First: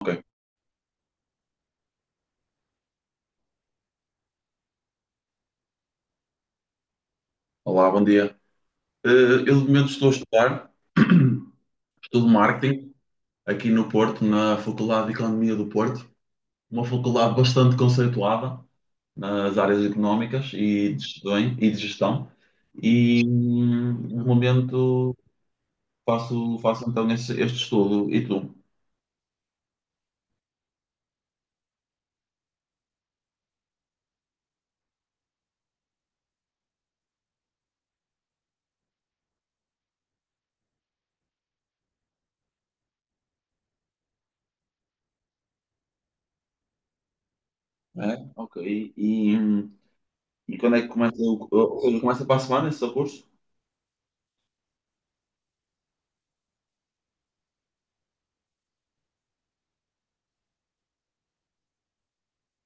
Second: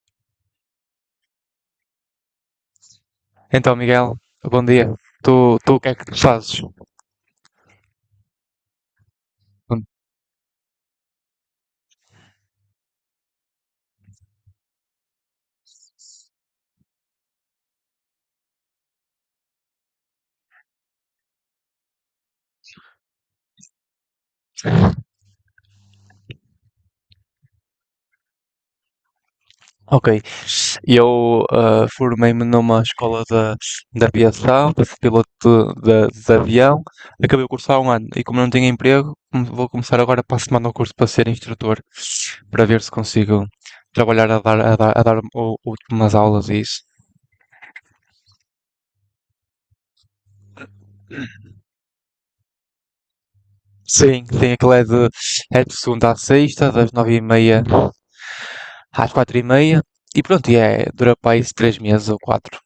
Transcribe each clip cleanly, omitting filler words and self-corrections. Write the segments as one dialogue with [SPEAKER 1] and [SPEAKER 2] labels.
[SPEAKER 1] Ok.
[SPEAKER 2] Então, Miguel, bom dia. Tu o que é que tu fazes?
[SPEAKER 1] Olá, bom dia. Eh, Eu, de momento, estou a estudar, estudo marketing aqui no Porto, na Faculdade de Economia do Porto, uma faculdade bastante conceituada nas áreas económicas e de gestão. E, de gestão. E, de momento, faço então este estudo. E tu?
[SPEAKER 2] Ok, eu formei-me numa escola da aviação, para ser piloto de avião. Acabei o curso há um ano e como não tinha emprego, vou começar agora para a semana o curso para ser instrutor, para ver se consigo trabalhar a dar umas aulas e isso.
[SPEAKER 1] É? Ok. E quando é que começa Ou seja, começa para a semana esse teu curso?
[SPEAKER 2] Sim, sim, aquilo é de segunda à sexta, das nove e meia às quatro e meia. E pronto, e é, dura para aí três meses ou quatro.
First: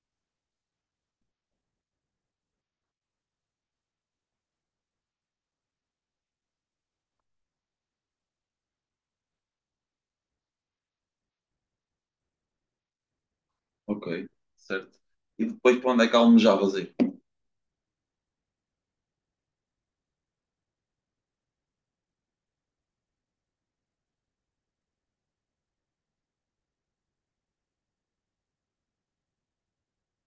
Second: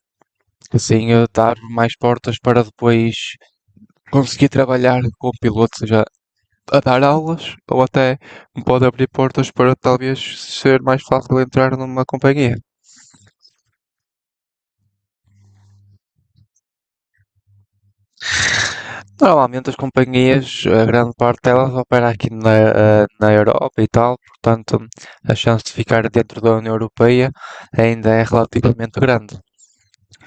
[SPEAKER 2] Assim a dar mais portas para depois conseguir trabalhar como piloto, seja a dar aulas ou até me pode abrir portas para talvez ser mais fácil entrar numa companhia.
[SPEAKER 1] Ok, certo. E depois, para onde é que almejavas ir?
[SPEAKER 2] Normalmente as companhias, a grande parte delas opera aqui na, na Europa e tal, portanto a chance de ficar dentro da União Europeia ainda é relativamente grande.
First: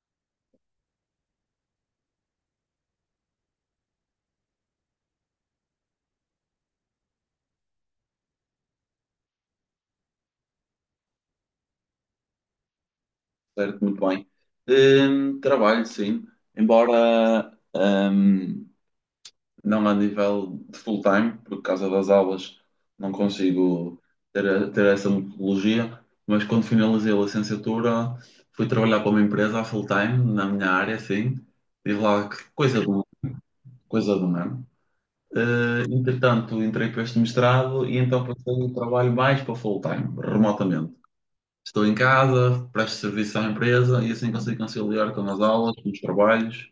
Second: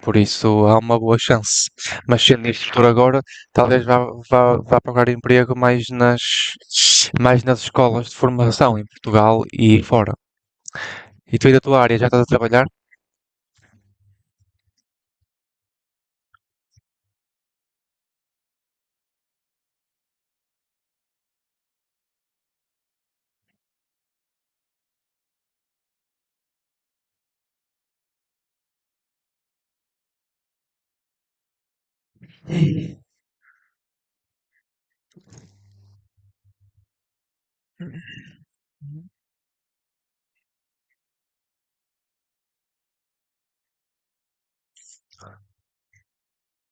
[SPEAKER 2] Por isso há uma boa chance. Mas sendo isto por agora, talvez vá procurar emprego mais nas escolas de formação em Portugal e fora. E tu aí da tua área já estás a trabalhar?
[SPEAKER 1] Certo, muito bem. Trabalho, sim, embora não a nível de full-time, por causa das aulas não consigo ter essa metodologia, mas quando finalizei a licenciatura fui trabalhar para uma empresa a full-time, na minha área, sim, tive lá coisa de um, coisa de um ano. Entretanto, entrei para este mestrado e então passei o trabalho mais para full-time, remotamente. Estou em casa, presto serviço à empresa e assim consigo conciliar com as aulas, com os trabalhos.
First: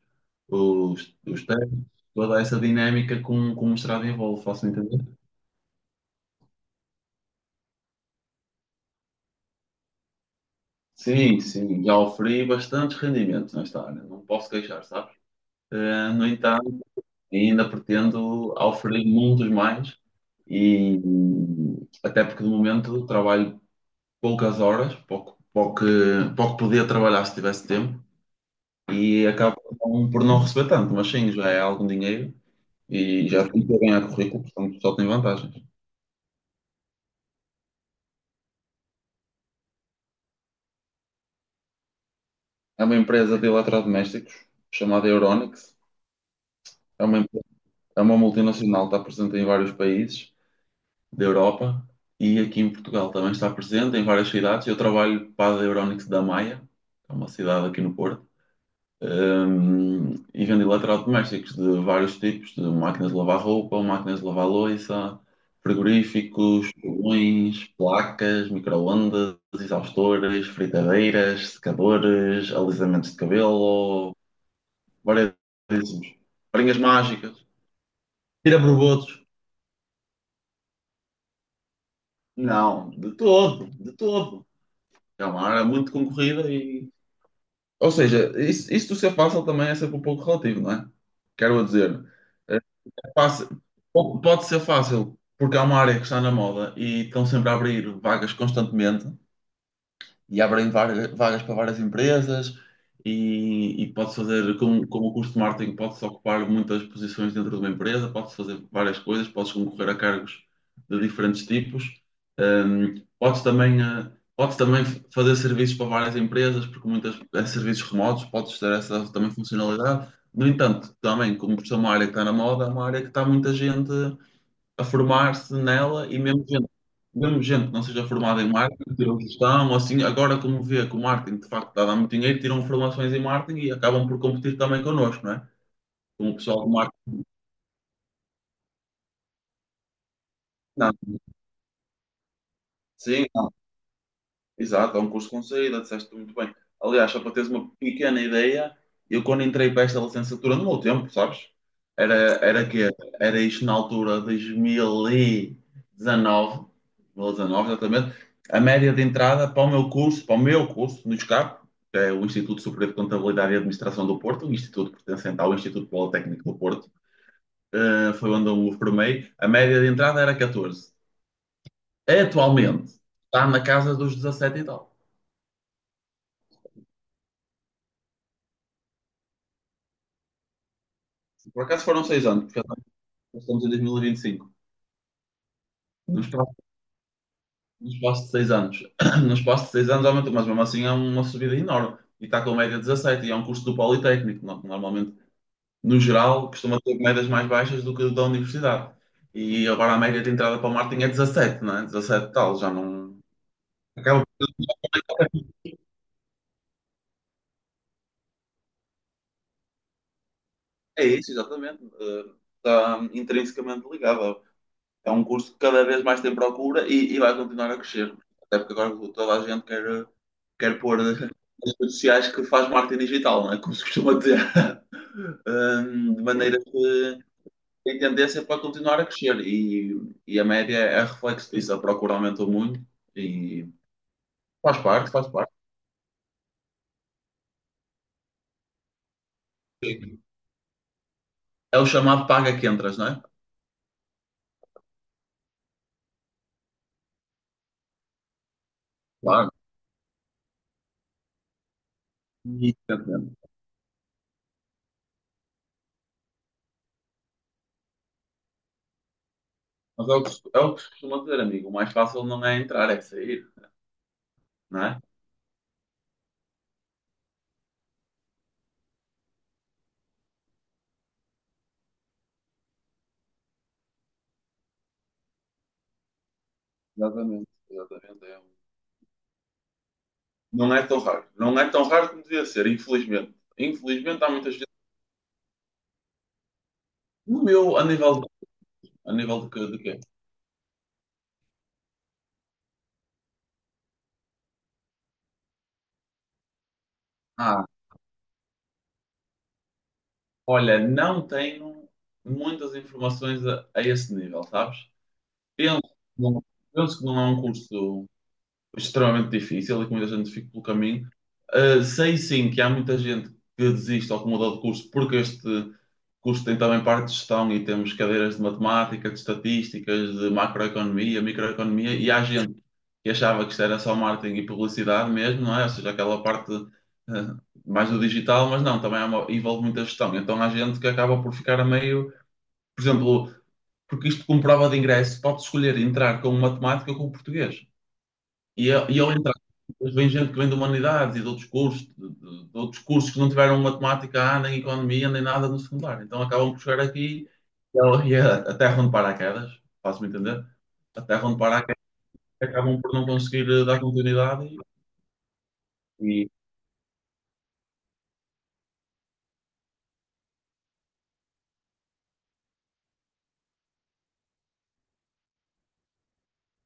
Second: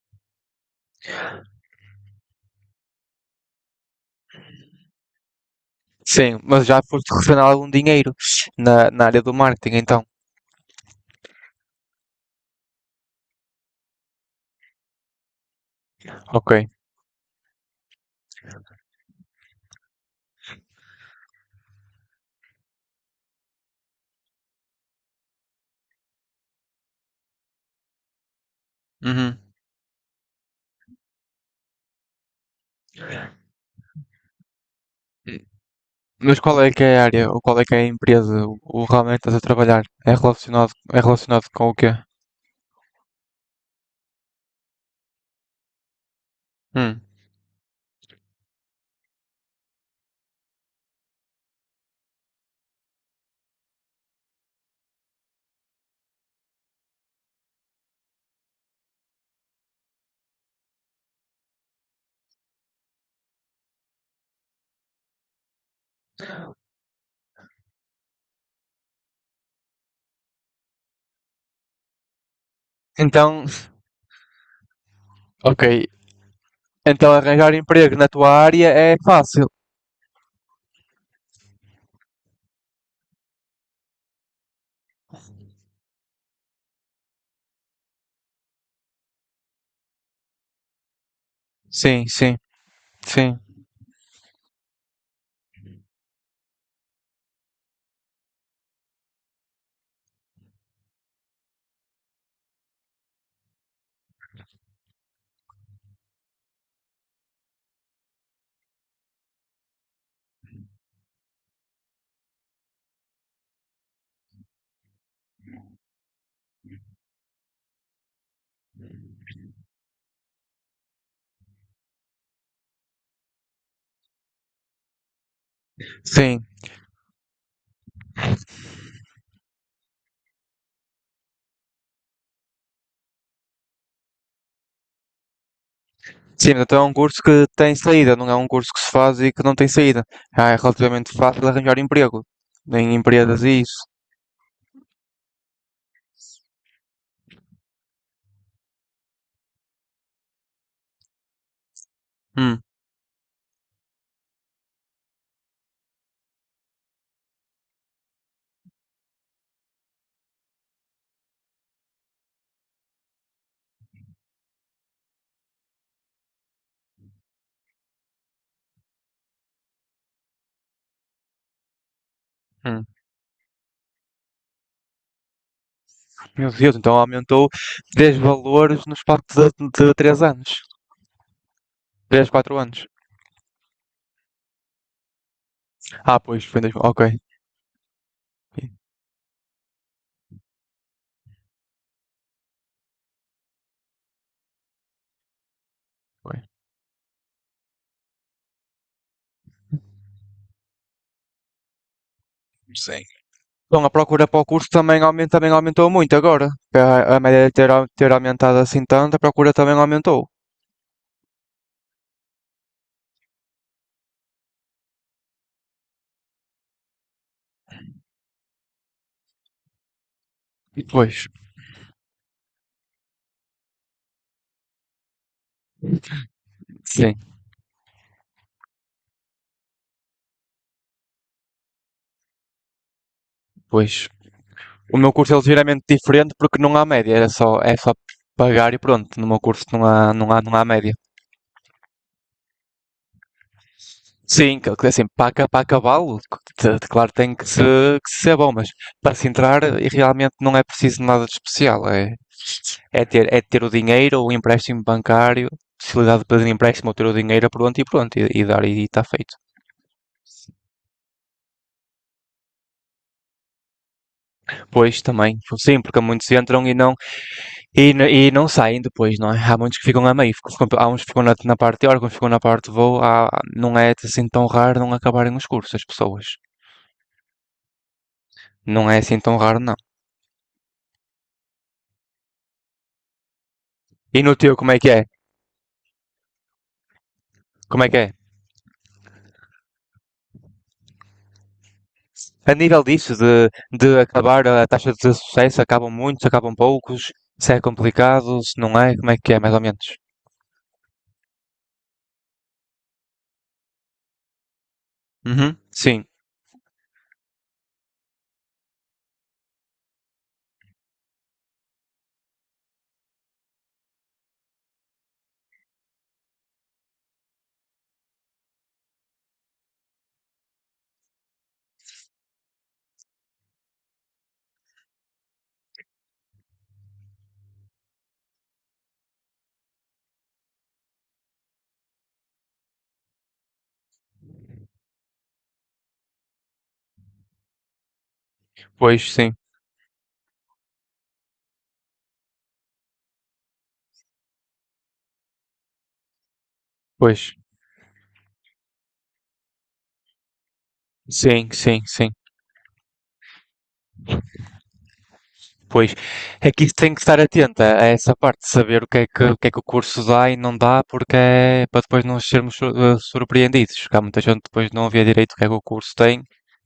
[SPEAKER 1] Os testes, toda essa dinâmica que um mestrado envolve, faço entender?
[SPEAKER 2] Sim, mas já foste receber algum dinheiro na área do marketing, então.
[SPEAKER 1] Sim, sim, já oferi bastantes rendimentos nesta área, não posso queixar, sabes? No
[SPEAKER 2] Ok.
[SPEAKER 1] entanto, ainda pretendo oferecer muitos mais e até porque de momento trabalho poucas horas, pouco podia trabalhar se tivesse tempo e
[SPEAKER 2] Uhum.
[SPEAKER 1] acabo por não receber tanto, mas sim, já é algum dinheiro e já estou bem a currículo, portanto só tem vantagens.
[SPEAKER 2] Mas qual é que é a área, ou qual é que é a empresa, o realmente estás a trabalhar? É relacionado com o quê?
[SPEAKER 1] É uma empresa de eletrodomésticos chamada Euronics.
[SPEAKER 2] Hum.
[SPEAKER 1] É uma, empre- é uma multinacional, está presente em vários países da Europa e aqui em Portugal também está presente em várias cidades. Eu trabalho para a Euronics da Maia, que é uma cidade aqui no Porto. E vendo eletrodomésticos de vários tipos, de máquinas de lavar roupa, máquinas de lavar louça, frigoríficos, fogões, placas, microondas, exaustores, fritadeiras, secadores, alisamentos de
[SPEAKER 2] Então,
[SPEAKER 1] cabelo,
[SPEAKER 2] ok.
[SPEAKER 1] variadíssimos. Varinhas
[SPEAKER 2] Então
[SPEAKER 1] mágicas.
[SPEAKER 2] arranjar emprego na tua
[SPEAKER 1] Tira
[SPEAKER 2] área é
[SPEAKER 1] borbotos.
[SPEAKER 2] fácil.
[SPEAKER 1] Não, de todo, de todo. É uma área muito concorrida. Ou seja, isso de ser fácil também é sempre um pouco relativo, não é? Quero dizer,
[SPEAKER 2] Sim, sim.
[SPEAKER 1] é
[SPEAKER 2] Sim,
[SPEAKER 1] fácil- pode ser fácil porque é uma área que está na moda e estão sempre a abrir vagas constantemente, e abrem vagas para várias empresas e pode fazer, como o curso de marketing, pode-se ocupar muitas posições dentro de uma empresa, pode-se fazer várias coisas, pode-se concorrer a cargos de diferentes tipos. Hum, pode-se também, eh, pode-se também fazer serviços para várias empresas, porque muitas é serviços remotos, pode-se ter essa também funcionalidade. No entanto, também, como por ser uma área que está na moda, é uma área que está muita gente a formar-se nela e
[SPEAKER 2] sim.
[SPEAKER 1] mesmo gente que não seja formada em marketing, tiram gestão, ou assim, agora como vê que o marketing de facto está a dar muito dinheiro, tiram formações em marketing e acabam por competir também connosco, não é? Com o
[SPEAKER 2] Sim,
[SPEAKER 1] pessoal do
[SPEAKER 2] então é um
[SPEAKER 1] marketing.
[SPEAKER 2] curso que tem saída, não é um curso que se faz e que não tem saída. Ah, é relativamente fácil arranjar emprego em
[SPEAKER 1] Sim,
[SPEAKER 2] empresas e isso.
[SPEAKER 1] exato, é um curso com saída, disseste muito bem. Aliás, só para teres uma pequena ideia, eu quando entrei para esta licenciatura, no meu tempo, sabes? Era,
[SPEAKER 2] Hum,
[SPEAKER 1] era que era isto na altura de dois mil e dezanove, 2019, exatamente, a média de entrada para o meu curso no ISCAP, que é o Instituto Superior de Contabilidade e Administração do Porto, um instituto pertencente ao Instituto Politécnico do Porto, foi onde eu me formei, a média de entrada era 14.
[SPEAKER 2] hum.
[SPEAKER 1] Atualmente está na casa dos 17 e tal.
[SPEAKER 2] Meu Deus, então aumentou 10 valores no espaço de 3 anos.
[SPEAKER 1] Por acaso foram seis
[SPEAKER 2] Três
[SPEAKER 1] anos,
[SPEAKER 2] 4
[SPEAKER 1] porque
[SPEAKER 2] anos.
[SPEAKER 1] nós estamos em 2025.
[SPEAKER 2] Ah,
[SPEAKER 1] No
[SPEAKER 2] pois,
[SPEAKER 1] espaço,
[SPEAKER 2] foi em 2000. Ok.
[SPEAKER 1] no espaço de 6 anos. No espaço de seis anos aumentou, mas mesmo assim é uma subida enorme. E está com média 17, e é um curso do Politécnico. Normalmente, no
[SPEAKER 2] Foi.
[SPEAKER 1] geral, costuma ter médias mais baixas do que da universidade. E agora a média de entrada para o Martin é 17, não é? 17 tal, já
[SPEAKER 2] Sim.
[SPEAKER 1] não.
[SPEAKER 2] Então a
[SPEAKER 1] Acaba.
[SPEAKER 2] procura para o curso também, aumenta, também aumentou muito agora. A média de ter, ter aumentado assim tanto, a procura também aumentou.
[SPEAKER 1] É isso, exatamente. Está intrinsecamente ligado. É um curso que cada vez mais tem procura e vai continuar a crescer. Até porque agora toda a gente quer
[SPEAKER 2] E
[SPEAKER 1] pôr nas
[SPEAKER 2] depois
[SPEAKER 1] redes sociais que faz marketing digital, não é? Como se costuma dizer. De maneira
[SPEAKER 2] sim.
[SPEAKER 1] que tem tendência é para continuar a crescer e a média é reflexo disso. A procura aumentou muito e
[SPEAKER 2] Pois.
[SPEAKER 1] faz
[SPEAKER 2] O
[SPEAKER 1] parte,
[SPEAKER 2] meu
[SPEAKER 1] faz
[SPEAKER 2] curso é
[SPEAKER 1] parte.
[SPEAKER 2] ligeiramente diferente porque não há média, é só pagar e pronto. No meu curso não há média.
[SPEAKER 1] É o chamado paga que entras, não é?
[SPEAKER 2] Sim, que assim, para, para acabá-lo, claro, tem que, se, que ser bom, mas para se
[SPEAKER 1] Claro.
[SPEAKER 2] entrar e realmente não é preciso nada de especial. É, é
[SPEAKER 1] Exatamente.
[SPEAKER 2] ter o dinheiro, o empréstimo bancário, possibilidade de pedir empréstimo ou ter o dinheiro pronto e pronto, e dar e está feito.
[SPEAKER 1] Mas é o que se costuma dizer, amigo. O mais fácil não é entrar, é sair, não é?
[SPEAKER 2] Pois também, sim, porque muitos entram e não, e, e não saem depois, não é? Há muitos que ficam a meio, há uns que ficam na parte teórica, uns que ficam na parte de voo, não é assim tão raro não acabarem os cursos, as pessoas.
[SPEAKER 1] Exatamente, exatamente.
[SPEAKER 2] Não é assim tão raro, não.
[SPEAKER 1] Não é tão raro. Não é tão raro como devia ser, infelizmente.
[SPEAKER 2] E
[SPEAKER 1] Infelizmente há
[SPEAKER 2] no
[SPEAKER 1] muita
[SPEAKER 2] teu,
[SPEAKER 1] gente.
[SPEAKER 2] como é que é?
[SPEAKER 1] No meu,
[SPEAKER 2] Como
[SPEAKER 1] a
[SPEAKER 2] é que é?
[SPEAKER 1] nível de, a nível de, que- de quê?
[SPEAKER 2] A nível disso, de acabar a taxa de sucesso, acabam muitos, acabam poucos, se é
[SPEAKER 1] Ah,
[SPEAKER 2] complicado, se não é, como é que é, mais ou menos?
[SPEAKER 1] olha, não tenho muitas informações a esse nível, sabes?
[SPEAKER 2] Uhum,
[SPEAKER 1] Penso,
[SPEAKER 2] sim,
[SPEAKER 1] que não- penso que não é um curso extremamente difícil e que muita gente fica pelo caminho. Sei sim que há muita gente que desiste ou que muda de curso porque este curso tem também parte de gestão e temos cadeiras de matemática, de estatísticas, de macroeconomia, microeconomia e há gente que achava que isto era só marketing e publicidade mesmo, não é? Ou seja, aquela parte mais do digital, mas não, também há envolve muita gestão. Então há gente que acaba por ficar a meio, por exemplo, porque isto como prova de ingresso, pode escolher entrar com matemática ou com português. E, e
[SPEAKER 2] pois,
[SPEAKER 1] ao
[SPEAKER 2] sim,
[SPEAKER 1] entrar, depois vem gente que vem de humanidades e de outros cursos, de outros cursos que não tiveram matemática, nem economia, nem nada no secundário. Então acabam por chegar aqui
[SPEAKER 2] pois,
[SPEAKER 1] e a a terra onde paraquedas, faço-me entender, a terra onde
[SPEAKER 2] sim,
[SPEAKER 1] paraquedas
[SPEAKER 2] sim, sim.
[SPEAKER 1] acabam por não conseguir dar continuidade
[SPEAKER 2] Pois,
[SPEAKER 1] e
[SPEAKER 2] é que isso tem que estar atenta a essa parte de saber o que é que, o que é que o curso dá e não dá, porque é para depois não sermos surpreendidos. Porque há muita gente que depois não vê direito o que é que o curso tem,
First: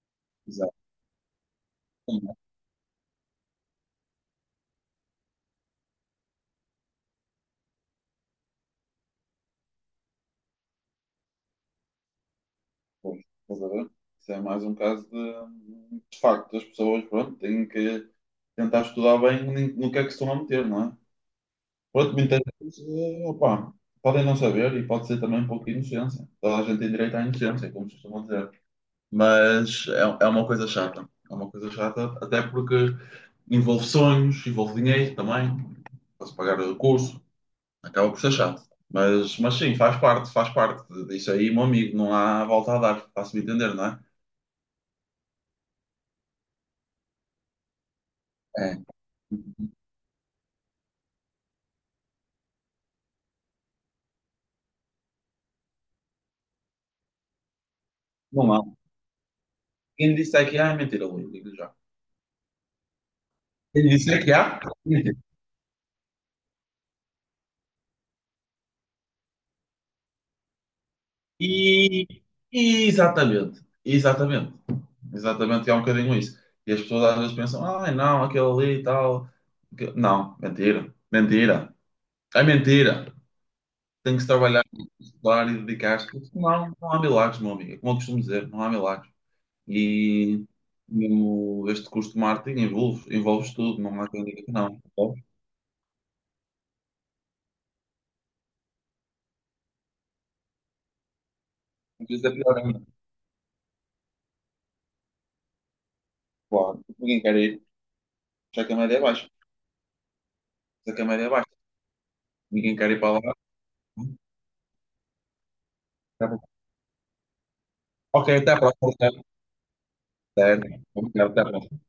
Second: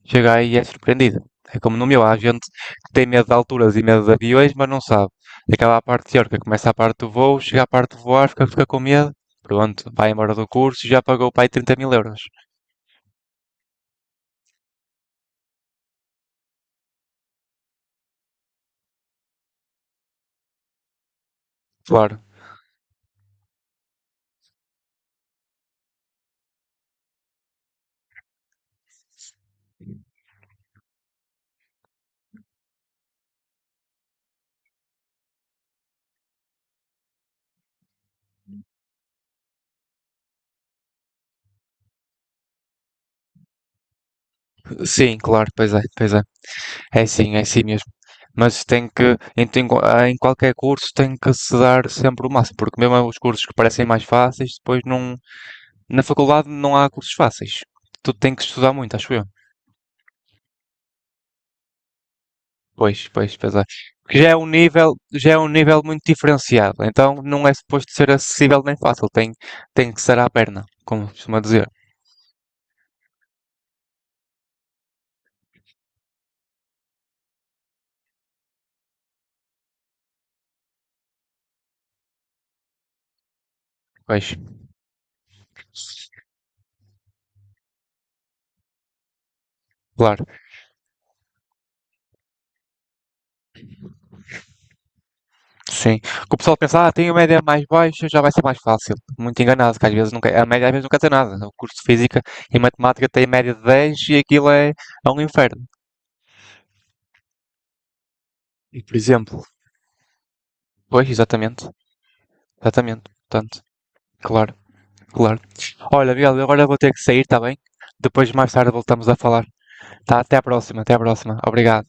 [SPEAKER 2] chega aí e é
[SPEAKER 1] exato,
[SPEAKER 2] surpreendida. É como no meu, há
[SPEAKER 1] como
[SPEAKER 2] gente
[SPEAKER 1] é,
[SPEAKER 2] que tem medo de alturas e medo de aviões, mas não sabe. Acaba a parte teórica, começa a parte do voo, chega à parte de voar, fica com medo, pronto, vai embora do curso e já pagou para aí 30 mil euros.
[SPEAKER 1] pois, estás a ver? Isso é mais um caso de facto, as pessoas, pronto, têm que tentar estudar bem no no que é que se estão a meter, não é? Outro
[SPEAKER 2] Claro,
[SPEAKER 1] muitas vezes, opá, podem não saber e pode ser também um pouco de inocência. Toda a gente tem direito à inocência, como costumam dizer. Mas é, é uma coisa chata. É uma coisa chata, até porque envolve sonhos, envolve dinheiro também. Para se pagar o curso, acaba por ser chato. Mas sim, faz parte isso aí, meu amigo. Não há volta a dar, se me entender, não é?
[SPEAKER 2] sim, claro, pois é, pois é. É sim mesmo. Mas
[SPEAKER 1] É,
[SPEAKER 2] tem que, em, em qualquer curso, tem que se dar sempre o máximo, porque mesmo os cursos que parecem mais fáceis, depois não, na faculdade não há cursos fáceis. Tu tem que
[SPEAKER 1] não há.
[SPEAKER 2] estudar muito, acho eu.
[SPEAKER 1] Quem disse é que há, é mentira, Luís, digo já.
[SPEAKER 2] Pois, pois, pois é.
[SPEAKER 1] Quem disse
[SPEAKER 2] Porque
[SPEAKER 1] é
[SPEAKER 2] já
[SPEAKER 1] que
[SPEAKER 2] é um
[SPEAKER 1] há,
[SPEAKER 2] nível,
[SPEAKER 1] é
[SPEAKER 2] já é um nível muito diferenciado, então não é suposto ser acessível nem fácil, tem, tem que ser à perna, como costuma dizer.
[SPEAKER 1] E, Exatamente, exatamente, exatamente, é um bocadinho isso. E as pessoas às vezes pensam, ai não, aquele ali e tal. Não, mentira, mentira, é mentira. Tem que
[SPEAKER 2] Pois,
[SPEAKER 1] se trabalhar, estudar e dedicar-se, porque senão não há milagres, meu amigo. É como eu costumo dizer, não há milagres.
[SPEAKER 2] claro.
[SPEAKER 1] E mesmo este curso de marketing envolve, envolve tudo, não há quem diga que não. Percebes?
[SPEAKER 2] Sim. Que o pessoal pensa, ah, tem a média mais baixa, já vai ser mais fácil. Muito enganado, que às vezes nunca, a média às vezes nunca quer nada. O curso de
[SPEAKER 1] Às
[SPEAKER 2] Física
[SPEAKER 1] vezes é
[SPEAKER 2] e
[SPEAKER 1] pior ainda,
[SPEAKER 2] Matemática tem média de 10 e aquilo é, é um inferno.
[SPEAKER 1] claro, ninguém quer ir, já que a
[SPEAKER 2] E por
[SPEAKER 1] média é baixa,
[SPEAKER 2] exemplo,
[SPEAKER 1] já que a
[SPEAKER 2] pois,
[SPEAKER 1] média é baixa,
[SPEAKER 2] exatamente,
[SPEAKER 1] ninguém quer ir
[SPEAKER 2] exatamente.
[SPEAKER 1] para lá.
[SPEAKER 2] Portanto, claro, claro. Olha, Miguel, eu agora vou ter que sair, está bem?
[SPEAKER 1] Ok,
[SPEAKER 2] Depois mais
[SPEAKER 1] até a
[SPEAKER 2] tarde voltamos a
[SPEAKER 1] próxima.
[SPEAKER 2] falar. Tá? Até à
[SPEAKER 1] Certo?
[SPEAKER 2] próxima, até à
[SPEAKER 1] Obrigado,
[SPEAKER 2] próxima.
[SPEAKER 1] até a próxima.
[SPEAKER 2] Obrigado.